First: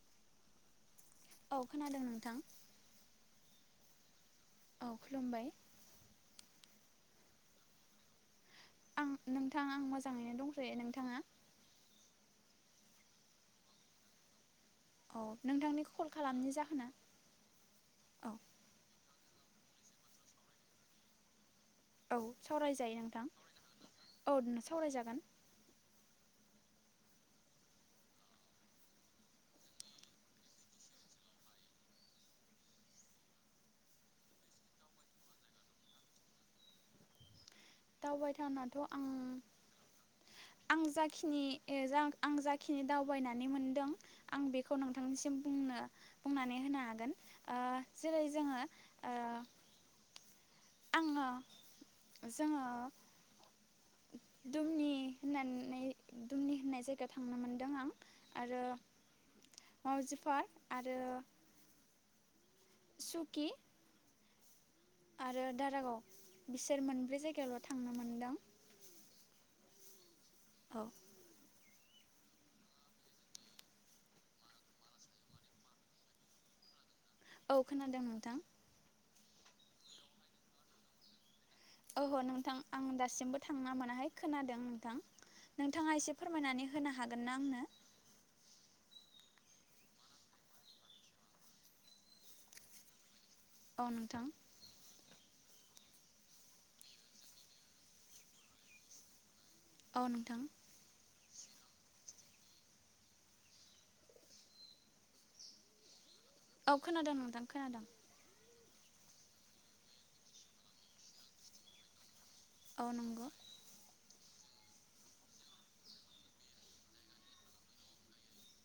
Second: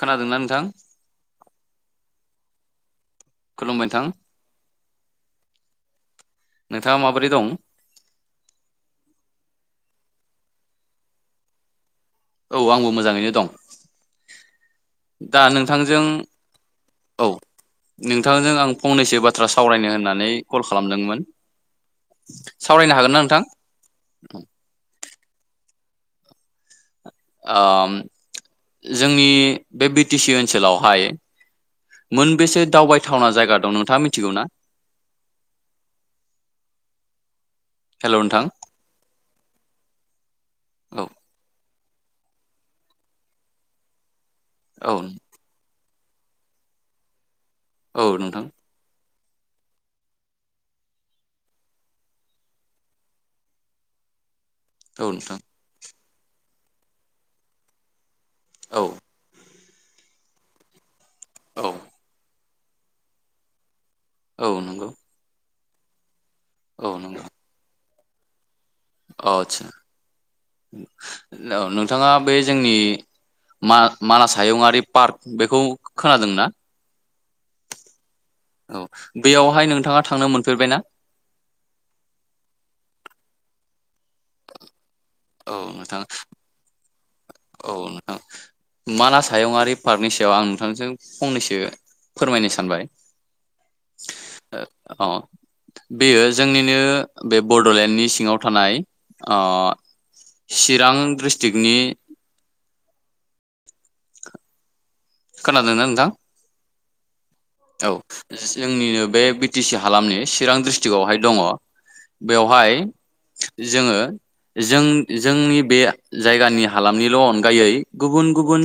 खोनादोंना नोंथां औ खोनादों नोंथां खुलुमबाय नोंथां औ खुलुमबाय नोंथाङा माबोरै दं आं नोंथां आं मोजाङैनो दंख'यो नोंथाङा औ आंबो मोजाङैनो दं औ दा नोंथांनि नोंथांजों कल खालामनि जाहोना औ औ नोंथांजों आं फंनैसो बाथ्रा बाथ्रा सावरायनो होननानै कल खालामदोंमोन औ सावरायनो सावरायजायो हागोन ना नोंथां औ नों सावरायजागोन जोंनि बे बि टि सि ओनसोलावहाय मोनबेसे दावबायथावना जायगा दं नोंथाङा मिथिगौ ना हेल' नोंथां दावबायथावनाथ' आं आं औ जाखिनि जा आं जाखिनि दावबायनानै मोनदों आं बेखौ औ नोंथांनिसिम बुंनो बुंनानै होनो हागोन औ जेरै नोंथां जोङो आङो जोङो दुमनि औ नोंथां होननानै दुमनि होननाय जायगायाव थांनो मोनदों आं आरो औ माउजि पार्क आरो औ सुकि औ नोंगौ आरो दारागाव बिसोर मोनब्रै जायगायावल' थां थांनो मोनदां। अ आतसा। [unintelligible] थाङा बै जोंनि मा मानास हायुंआरि पार्क बेखौ खोनादोंना? औ खोनादों नोंथां। बैयावहाय नोंथाङा थांनो मोनफेरबाय ना? ओहो नोंथां आं दासिमबो थांना मोनाहाय खोनादों नोंथां। औ नोंथाङा नोंथां एसे फोरमायनानै होना हागोन ना? आंनो औ नोंथां मानास हायुंआरारि पार्कनि सायाव आं नोंथांजों फंनैसो फोरमायनो सानबाय। अ नोंथां। अ बेयो जोंनिनो बे बड'लेण्डनि सिङाव थानाय अ औ नोंथां चिरां ड्रिस थागनि खोना दोंना नोंथां? औ खोनादों नोंथां। खोनादों औ ज जोंनिनो बे बि टि सि हालामनि चिरां डिस्ट्रिक्टआवहाय दङ। बेवहाय औ नंगौ जोङो जों जोंनि बे जायगानि हालामनिल' अनगायै गुबुन गुबुन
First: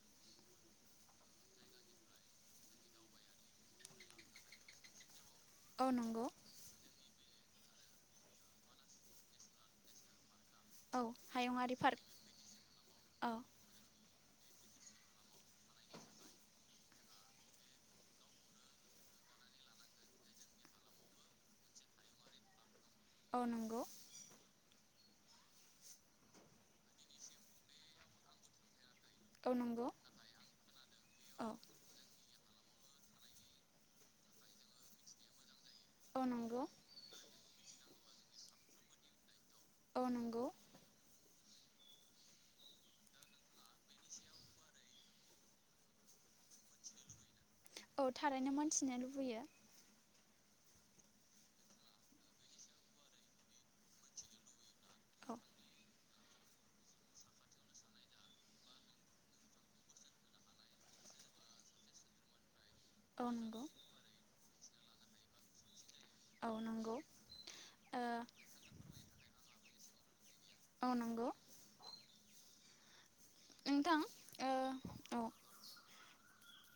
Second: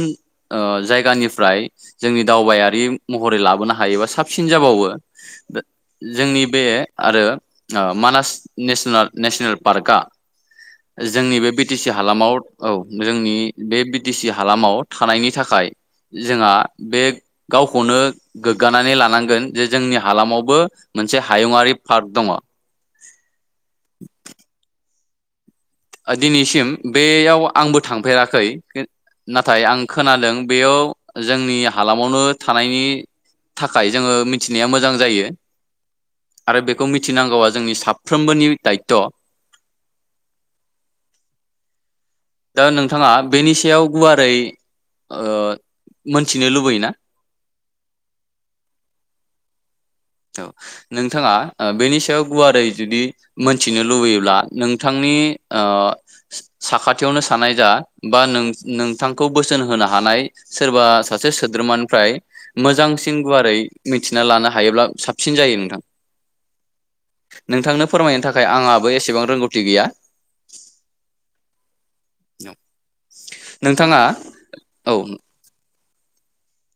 ओ जायगानिफ्राय जोंनि दावबायारि महरै लाबोना हायोबा साबसिन जाबावो दा औ नंगौ जोंनि बे आरो आ मानास नेसना नेसनेल पार्का औ जोंनि बे बि हायुङारि टि सि पार्क हालामाव औ औ जोंनि बे बि दि सि हालामाव थानायनि थाखाय जोंहा बे गावखौनो गोग्गानानै लानांगोन जे जोंनि हालामावबो मोनसे हायुङरारि पार्क दङ। अ नंगौ। ओ दिनैसिम बेयाव आंबो थांफेराखै खिन औ नाथाय आं नंगौ खोनादों बेयाव औ जोंनि हालामावनो थानायनि थाखाय जोङो मिनथिनाया मोजां जायो। औ आरो नंगौ बेखौ मिथि नांगौआ जोंनि साफ्रोमबोनि दायथ'। औ नंग' दा नोंथाङा बेनि सायाव गुवारै ओ मोनथिनो लुबैयोना? औ थारैनो मोनथिनो लुबैयो। औ नोंथाङा ओ बेनि सायाव गुवारै जुदि मोनथिनो लुबैयोब्ला नों थांनि औ ओ साखाथियावनो सानाय जा बा नों नोंथांखौ बोसोन होनो हानाय सोरबा सासे सोद्रोमानिफ्राय मोजांसिन औ गुवारै नंगौ मिथिना लानो हा हायोब्ला साबसिन जायो नोंथां। औ नंगौ नोंथांनो ओ फोरमायनो थाखाय आंहाबो एसेबां रोंगौ थि गैया अ नंगौ। नोंथां नोंथाङा ओ औ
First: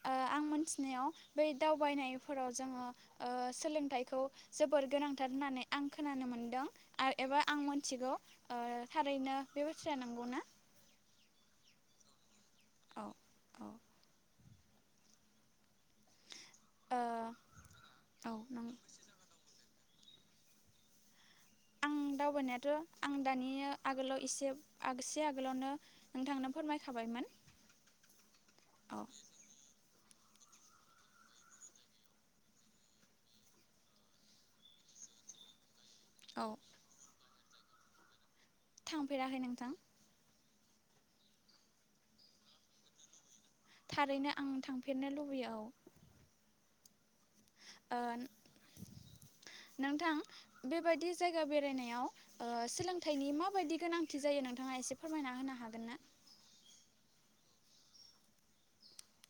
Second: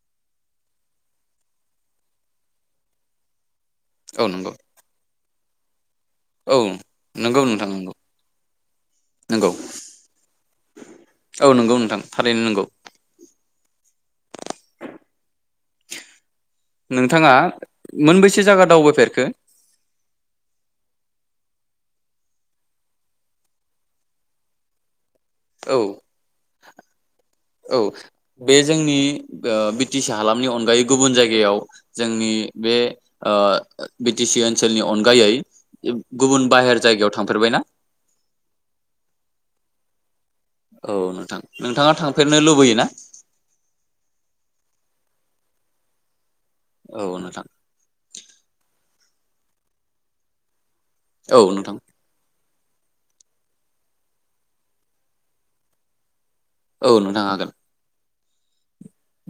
ओ आं मोनथिनायाव बै दावबायनायफोराव जोङो ओ सोलोंथाइखौ औ नंगौ जोबोर गोनां। थार होन्नानै आं। खोनानो औ मोनदों आर नंगौ एबा आं नोंथां नंगौ मोनथिगौ ओ थारैनो नंगौ बे बाथ्राया नोंगौ ना। औ नोंगौ नोंथां थारैनो नोंगौ। नोंथाङा ओ मोनबेसे जायगा नों दावबायफेरखो। आं दावबायनायाथ' आं दानि आगोलाव एसे आगस औ औ बे जोंनि औ बो बि टि सि हालामनि अनगायै गुबुन जायगायाव जोंनि बे ओ बि टि सि ओनसोलनि अनगायै गुबुन बाहेर जायगायाव थांफेरबाय ना? थांफेराखै नोंथां। औ नोंथां नोंथाङा थांफेरनो लुबैयो ना? थारैनो आं थांफेरनो लुबै औ। औ नों ओ नोंथां। बेबायदि औ जायगा नोंथां बेरायनायाव ओ सोलोंथाइनि माबायदि गोनांथि जायो नोंथाङा एसे फोरमायना होनो हागोन ना? औ नोंथां हागोन।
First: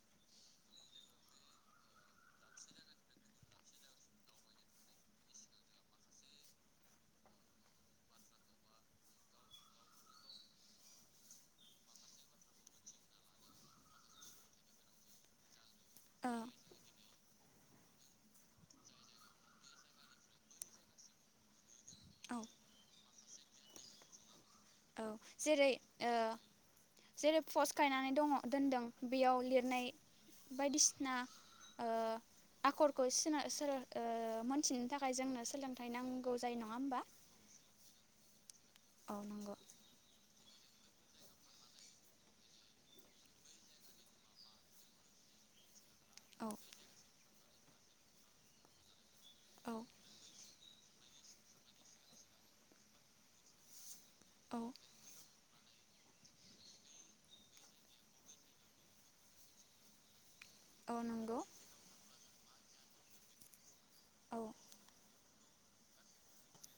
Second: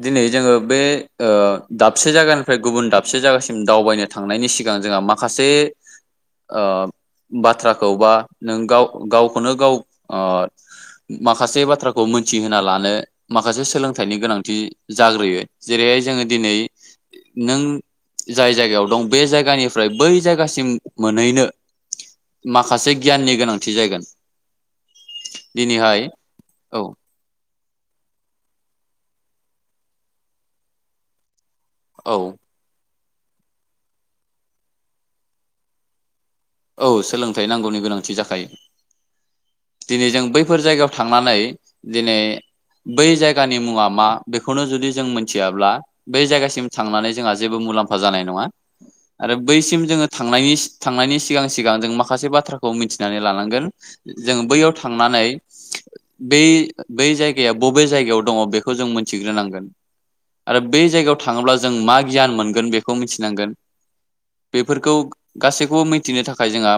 दिनै जोङो बे ओ दाबसे जायगानिफ्राय गुबुन दाबसे जायगासिम दावबायनो थांनायनि सिगां जोंहा माखासे ओ बाथ्राखौ बा नों गाव गावखौनो गाव ओ माखासे बाथ्राखौ मोनथिहोना लानो माखासे सोलोंथाइनि गोनां। दि जाग्रोयो। जेरैहाय जोङो दिनै नों जाय जायगायाव दं बे जायगानिफ्राय बै जायगासिम मोनहैनो औ माखासे गियाननि गोनांथि जागोन। औ जेरै दिनैहाय ओ औ जेरै फस गायनानै दङ दोनदों बेयाव लिरनाय बायदिसिना औ। सखरखौ सिना सोर ओ मोनथिनो थाखाय जोंनो सोलोंथाइ नां औ सोलोंथाइ नांगौनि गोनांथि जाखायो आ नंगौ दिनै जों बैफोर जायगायाव थांनानै दिनै बै जायगानि मुङा मा बेखौनो जुदि जों मोनथियाब्ला बै औ जायगासिम थांनानै जोंहा जेबो मुलामफा जानाय नङा आरो औ बैसिम जोङो थांनायनि थांनायनि सिगां सिगां जों माखासे बाथ्राखौ मिथिनानै लानांगोन जों औ बैयाव थांनानै बै बै जायगाया बबे जायगायाव दङ बेखौ जों मोनथिग्रोनांगोन आरो बे औ जायगायाव नंगौ थाङोब्ला जों मा गियान मोन गोन बेखौ मिथिनांगोन औ बेफोरखौ गासैखौबो मिथिनो थाखाय जोंहा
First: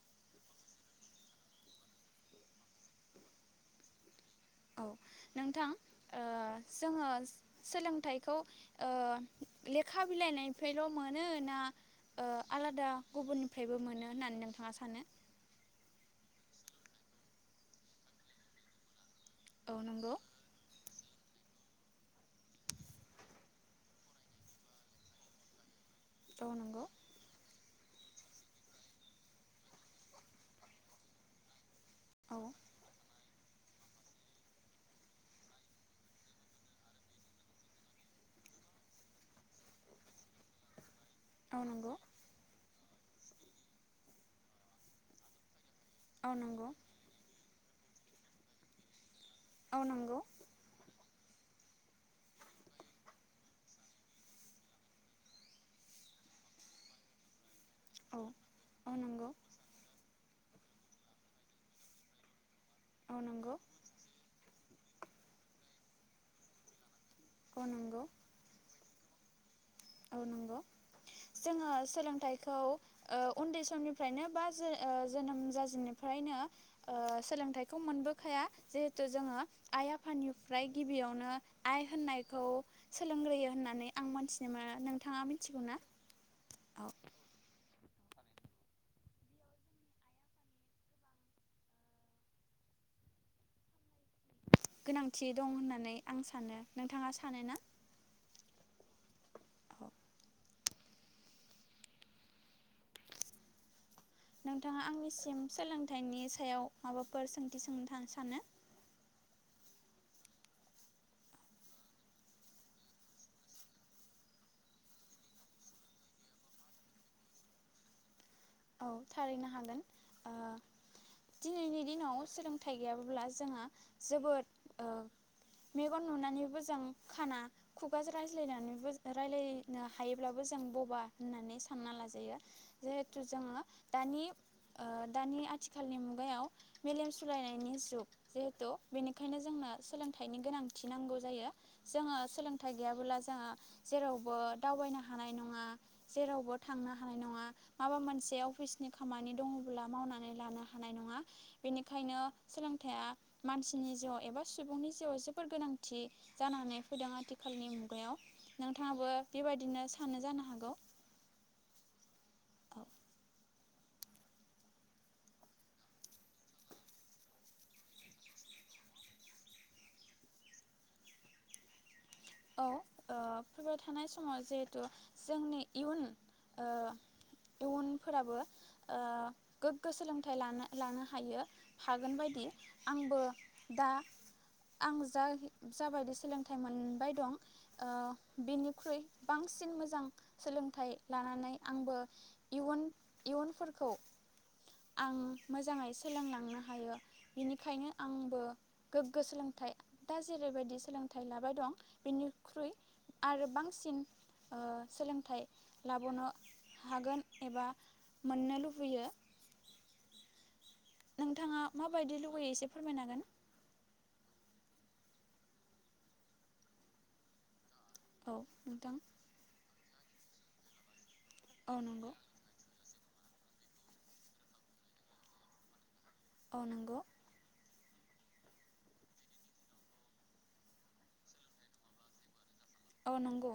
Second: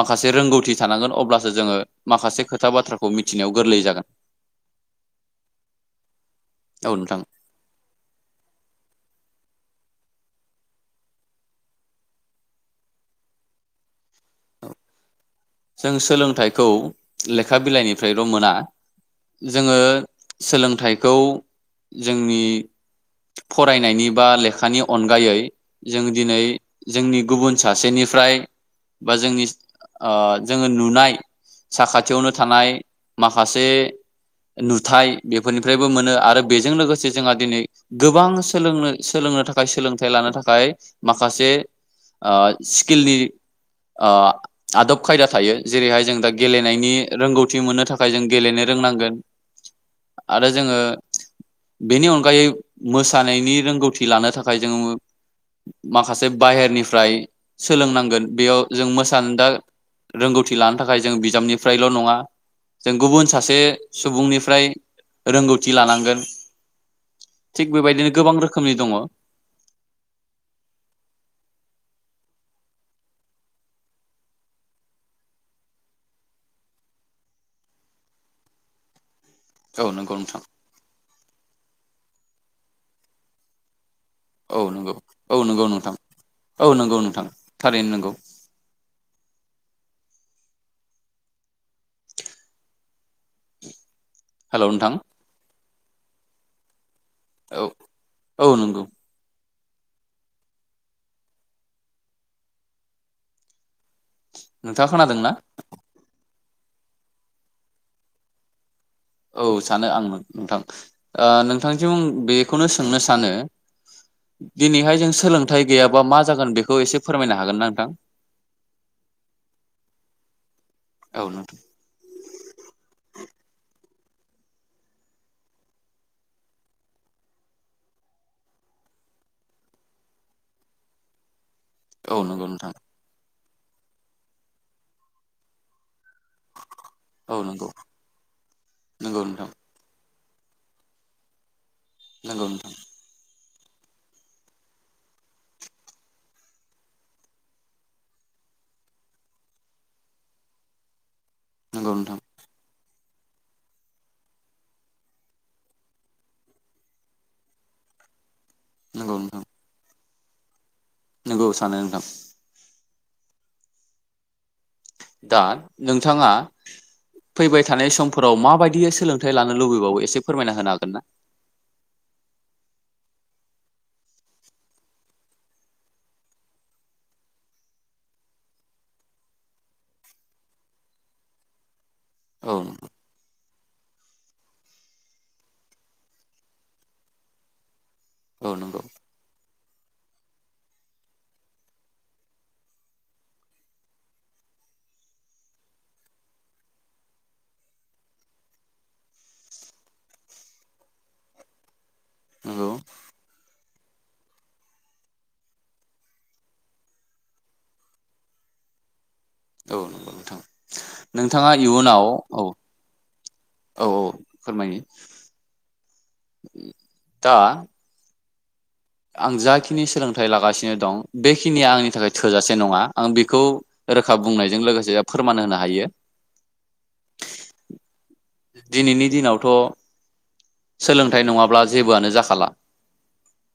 माखासे रोंगौथि थानांगोन अब्लासो जोङो माखासे खोथा बाथ्राखौ मिथिनायाव गोरलै जागोन औ नोंथां ओ औ जोङो नोंथां सोलोंथाइखौ ओ लेखा बिलाइनिफ्रायल' मोनो ना ओ आलादा गुबुननिफ्रायबो मोनो होननानै नोंथाङा सानो थाइखौ लेखा बिलाइनिफ्रायल' मोना औ जोङो नंगौ सोलोंथाइ खौ जोंनि फरायनायनि बा लेखानि अनगायै जों दिनै औ नंगौ जोंनि गुबुन सासेनिफ्राय बा जोंनि ओ जोङो नुनाय साखाथियावनो औ थानाय माखासे नुथाय बेफोरनिफ्रायबो मोनो आरो बेजों लोगोसे जोंहा दिनै गोबां सोलोंनो सोलोंनो थाखाय सोलोंथाइ लानो थाखाय माखासे औ नंगौ आ स्किलनि ओ आदब खायदा थायो जेरैहाय जों दा औ नंगौ गेलेनायनि रोंगौ फुरि मोननो थाखाय जों गेलेनो रोंनांगोन औ नंगौ आरो जोङो बेनि अनगायै मोसानायनि रोंगौथि लानो थाखाय जोङ माखासे बाहेरनिफ्राय औ सोलोंनांगोन बेयाव जों औ मोसा नंगौ रोंगौथि लानो थाखाय जों बिजाबनिफ्रायल' नङा जों औ गुबुन सासे नंगौ सुबुंनि फ्राय रोंगौथि लानांगोन औ थिग नंगौ बेबायदिनो गोबां रोखोमनि दङ जोङो सोलोंथाइखौ ओ उन्दै समनिफ्रायनो बा ओ जोनोम जाजेननायनिफ्रायनो ओ सोलोंथाइखौ मोनबोखाया जिहेथु जोङो आइ नंगौ नोंथां आफानिफ्राय गिबियावनो आइ होननायखौ सोलोंग्रोयो होननानै आं मोनथिनो औ मोनो नंगौ नोंथाङा औ मिथिगौ नंगौ ना? नोंथां औ नंगौ नोंथां थारैनो नोंगौ हेलौ नोंथां गोनांथि दं होननानै आं सानो नोंथाङा सानो ना औ औ नंगौ नोंथाङा आंनिसिम सोलोंथाइनि सायाव माबाफोर सोंथि सोंनो सानो औ सानो आं नोंथां ओ नोंथांजों बेखौनो सोंनो सानो दिनैहाय जों सोलोंथाइ गैयाबा मा जागोन बेखौ एसे फोरमायनो हागोन ना नोंथां औ थारैनो हागोन ओ औ नोंथां दिनैनि दिनाव सोलोंथाइ गैयाब्ला जोंहा जोबोद ओ मेगन नुनानैबो जों खाना खुगाजों रायज्लायनानैबो रायज्लायनो हायोब्लाबो जों बबा होननानै सानो सानना औ लाजायो नंगौ नोंथां जे जोङो दानि ओ दानि आथिखालनि मु गायाव मेलेम औ नंगौ सोलायनायनि जुग जिहेथु नंगौ बेनिखायनो नोंथां जोंना सोलों थाइनि गोनांथि नांगौ जायो जोङो नंगौ नोंथां सोलोंथाइ गैयाबोला जोंहा जेरावबो दावबायनो हानाय नङा जेरावबो थांनो हानाय नङा माबा मोनसे अफिसनि खामानि दङब्ला मावनानै लानो हानाय नङा नंगौ नोंथां बेनिखायनो सोलों थाया मानसिनि जिउआव एबा सुबुंनि जिउआव जोबोर गोनांथि जानानै फैदों आथिखालनि मुगायाव नोंथाङाबो नंगौ नोंथां बेबायदिनो थानो जानो हागौ नंगौ सानो नोंथां दा नोंथाङा फैबाय थानाय समफोराव माबायदि सोलोंथाइ लानो लुबैबावो एसे फोरमायना होनो हागोन ना औ ओ फैबाय थानाय समाव जिहेथु जोंनि इयुन ओ इयुनफोराबो ओ गोग्गो सोलोंथाइ लानो लानो हायो हागोन बायदि औ आंबो दा आं जा जाबायदि सोलोंथाइ मोनबाय दं ओ औ नंगौ बिनिख्रुइ बांसिन मोजां सोलोंथाइ लानानै आंबो इयुन इयुनफोरखौ आं मोजाङै सोलोंलांनो हायो बिनिखायनो आंबो गोग्गो सोलोंथाइ दा जेरैबायदि सोलोंथाइ लाबाय दं नंगौ बिनिख्रुइ आरो बांसिन ओ सोलोंथाइ लाबनो हागोन एबा मोननो लुबैयो औ नोंगौ नोंथां नोंथाङा इयुनाव माबायदि औ लुबैयो एसे फोरमायनो हागोन औ औ फोरमायनि दा औ नोंथां आं जाखि नि सोलोंथाइ लागासिनो दं बेखिनिया औ आंनि नंगौ थाखाय थोजासे नङा आं बिखौ रोखा बुंनायजों लोगोसे फोरमान होनो हायो अ नोंगौ दिनैनि दिनावथ' सोलोंथाइ नङाब्ला जेबोआनो जाखाला औ नंगौ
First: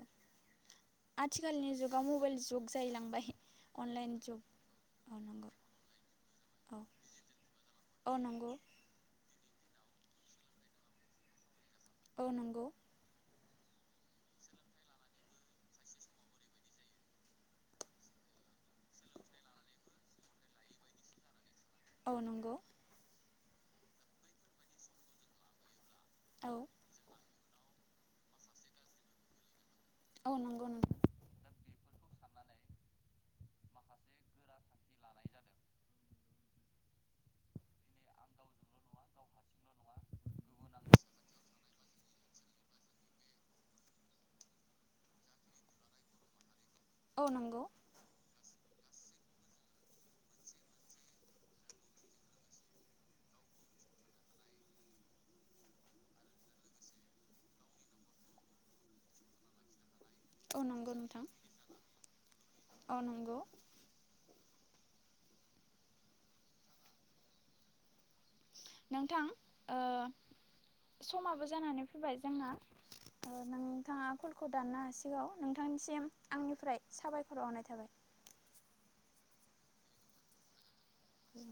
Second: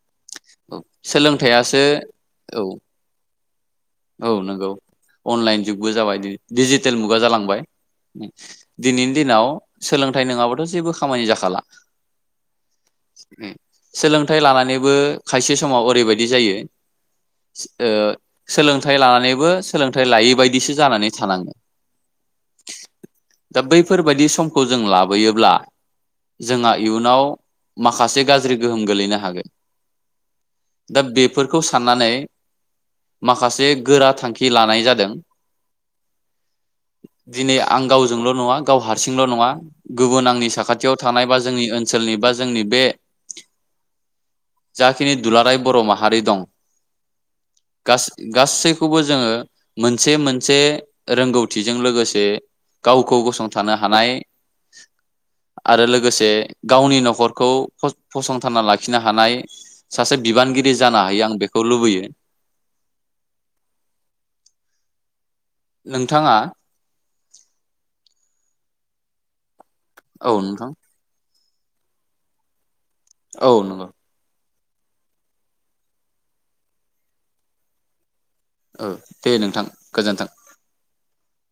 औ सोलोंथाइ आथिखालनि आसो जुगाव मबाइल जुग औ जाहैलांबाय अनलाइन औ जुग नोंगौ औ नंगौ अनलाइन जुगबो जाबाय दि औ डिजिटेल मुगा जालांबाय औ नंगौ दिनैनि दिनाव सोलोंथाइ नोङाबाथ' जेबो खामानि जाखाला औ नंगौ उम सोलोंथाइ लानानैबो खायसे समाव ओरैबायदि जायो ओ सोलोंथाइ लानानैबो सोलोंथाइ लायै बायदिसो जानानै थानाङो औ नंगौ दा बैफोरबादि सम खौ जों लाबोयोब्ला औ जोंहा इयुनाव माखासे गाज्रि गोहोम गोलैनो हागोन औ नंगौ नोंथां दा बेफोरखौ साननानै माखासे गोरा थांखि लानाय जादों दिनै आं गावजोंल' नङा गाव हारसि थानाय बा जोंनि ओनसोलनि बा जोंनि बे जाखिनि दुलाराय बर' माहारि दं औ नंगौ गासैखौबो जोङो मोनसे मोनसे रोंगौथिजों लोगोसे गावखौ गसंथानो हानाय आरो लोगोसे गावनि न'खरखौ फ फसंथानना लाखिनो हानाय सासे औ बिबानगिरि नंगौ जानो नोंथां हायो आं बेखौ लुबैयो औ नंगौ नोंथाङा नोंथां ओ औ नोंथां समाबो जानानै फैबाय जोंना ओ औ नंगौ नोंथाङा कल खौ दाननो हासिगौ नोंथांनिसिम आंनिफ्राय साबायखर हरनाय थाबाय औ दे नोंथां गोजोन्थों उम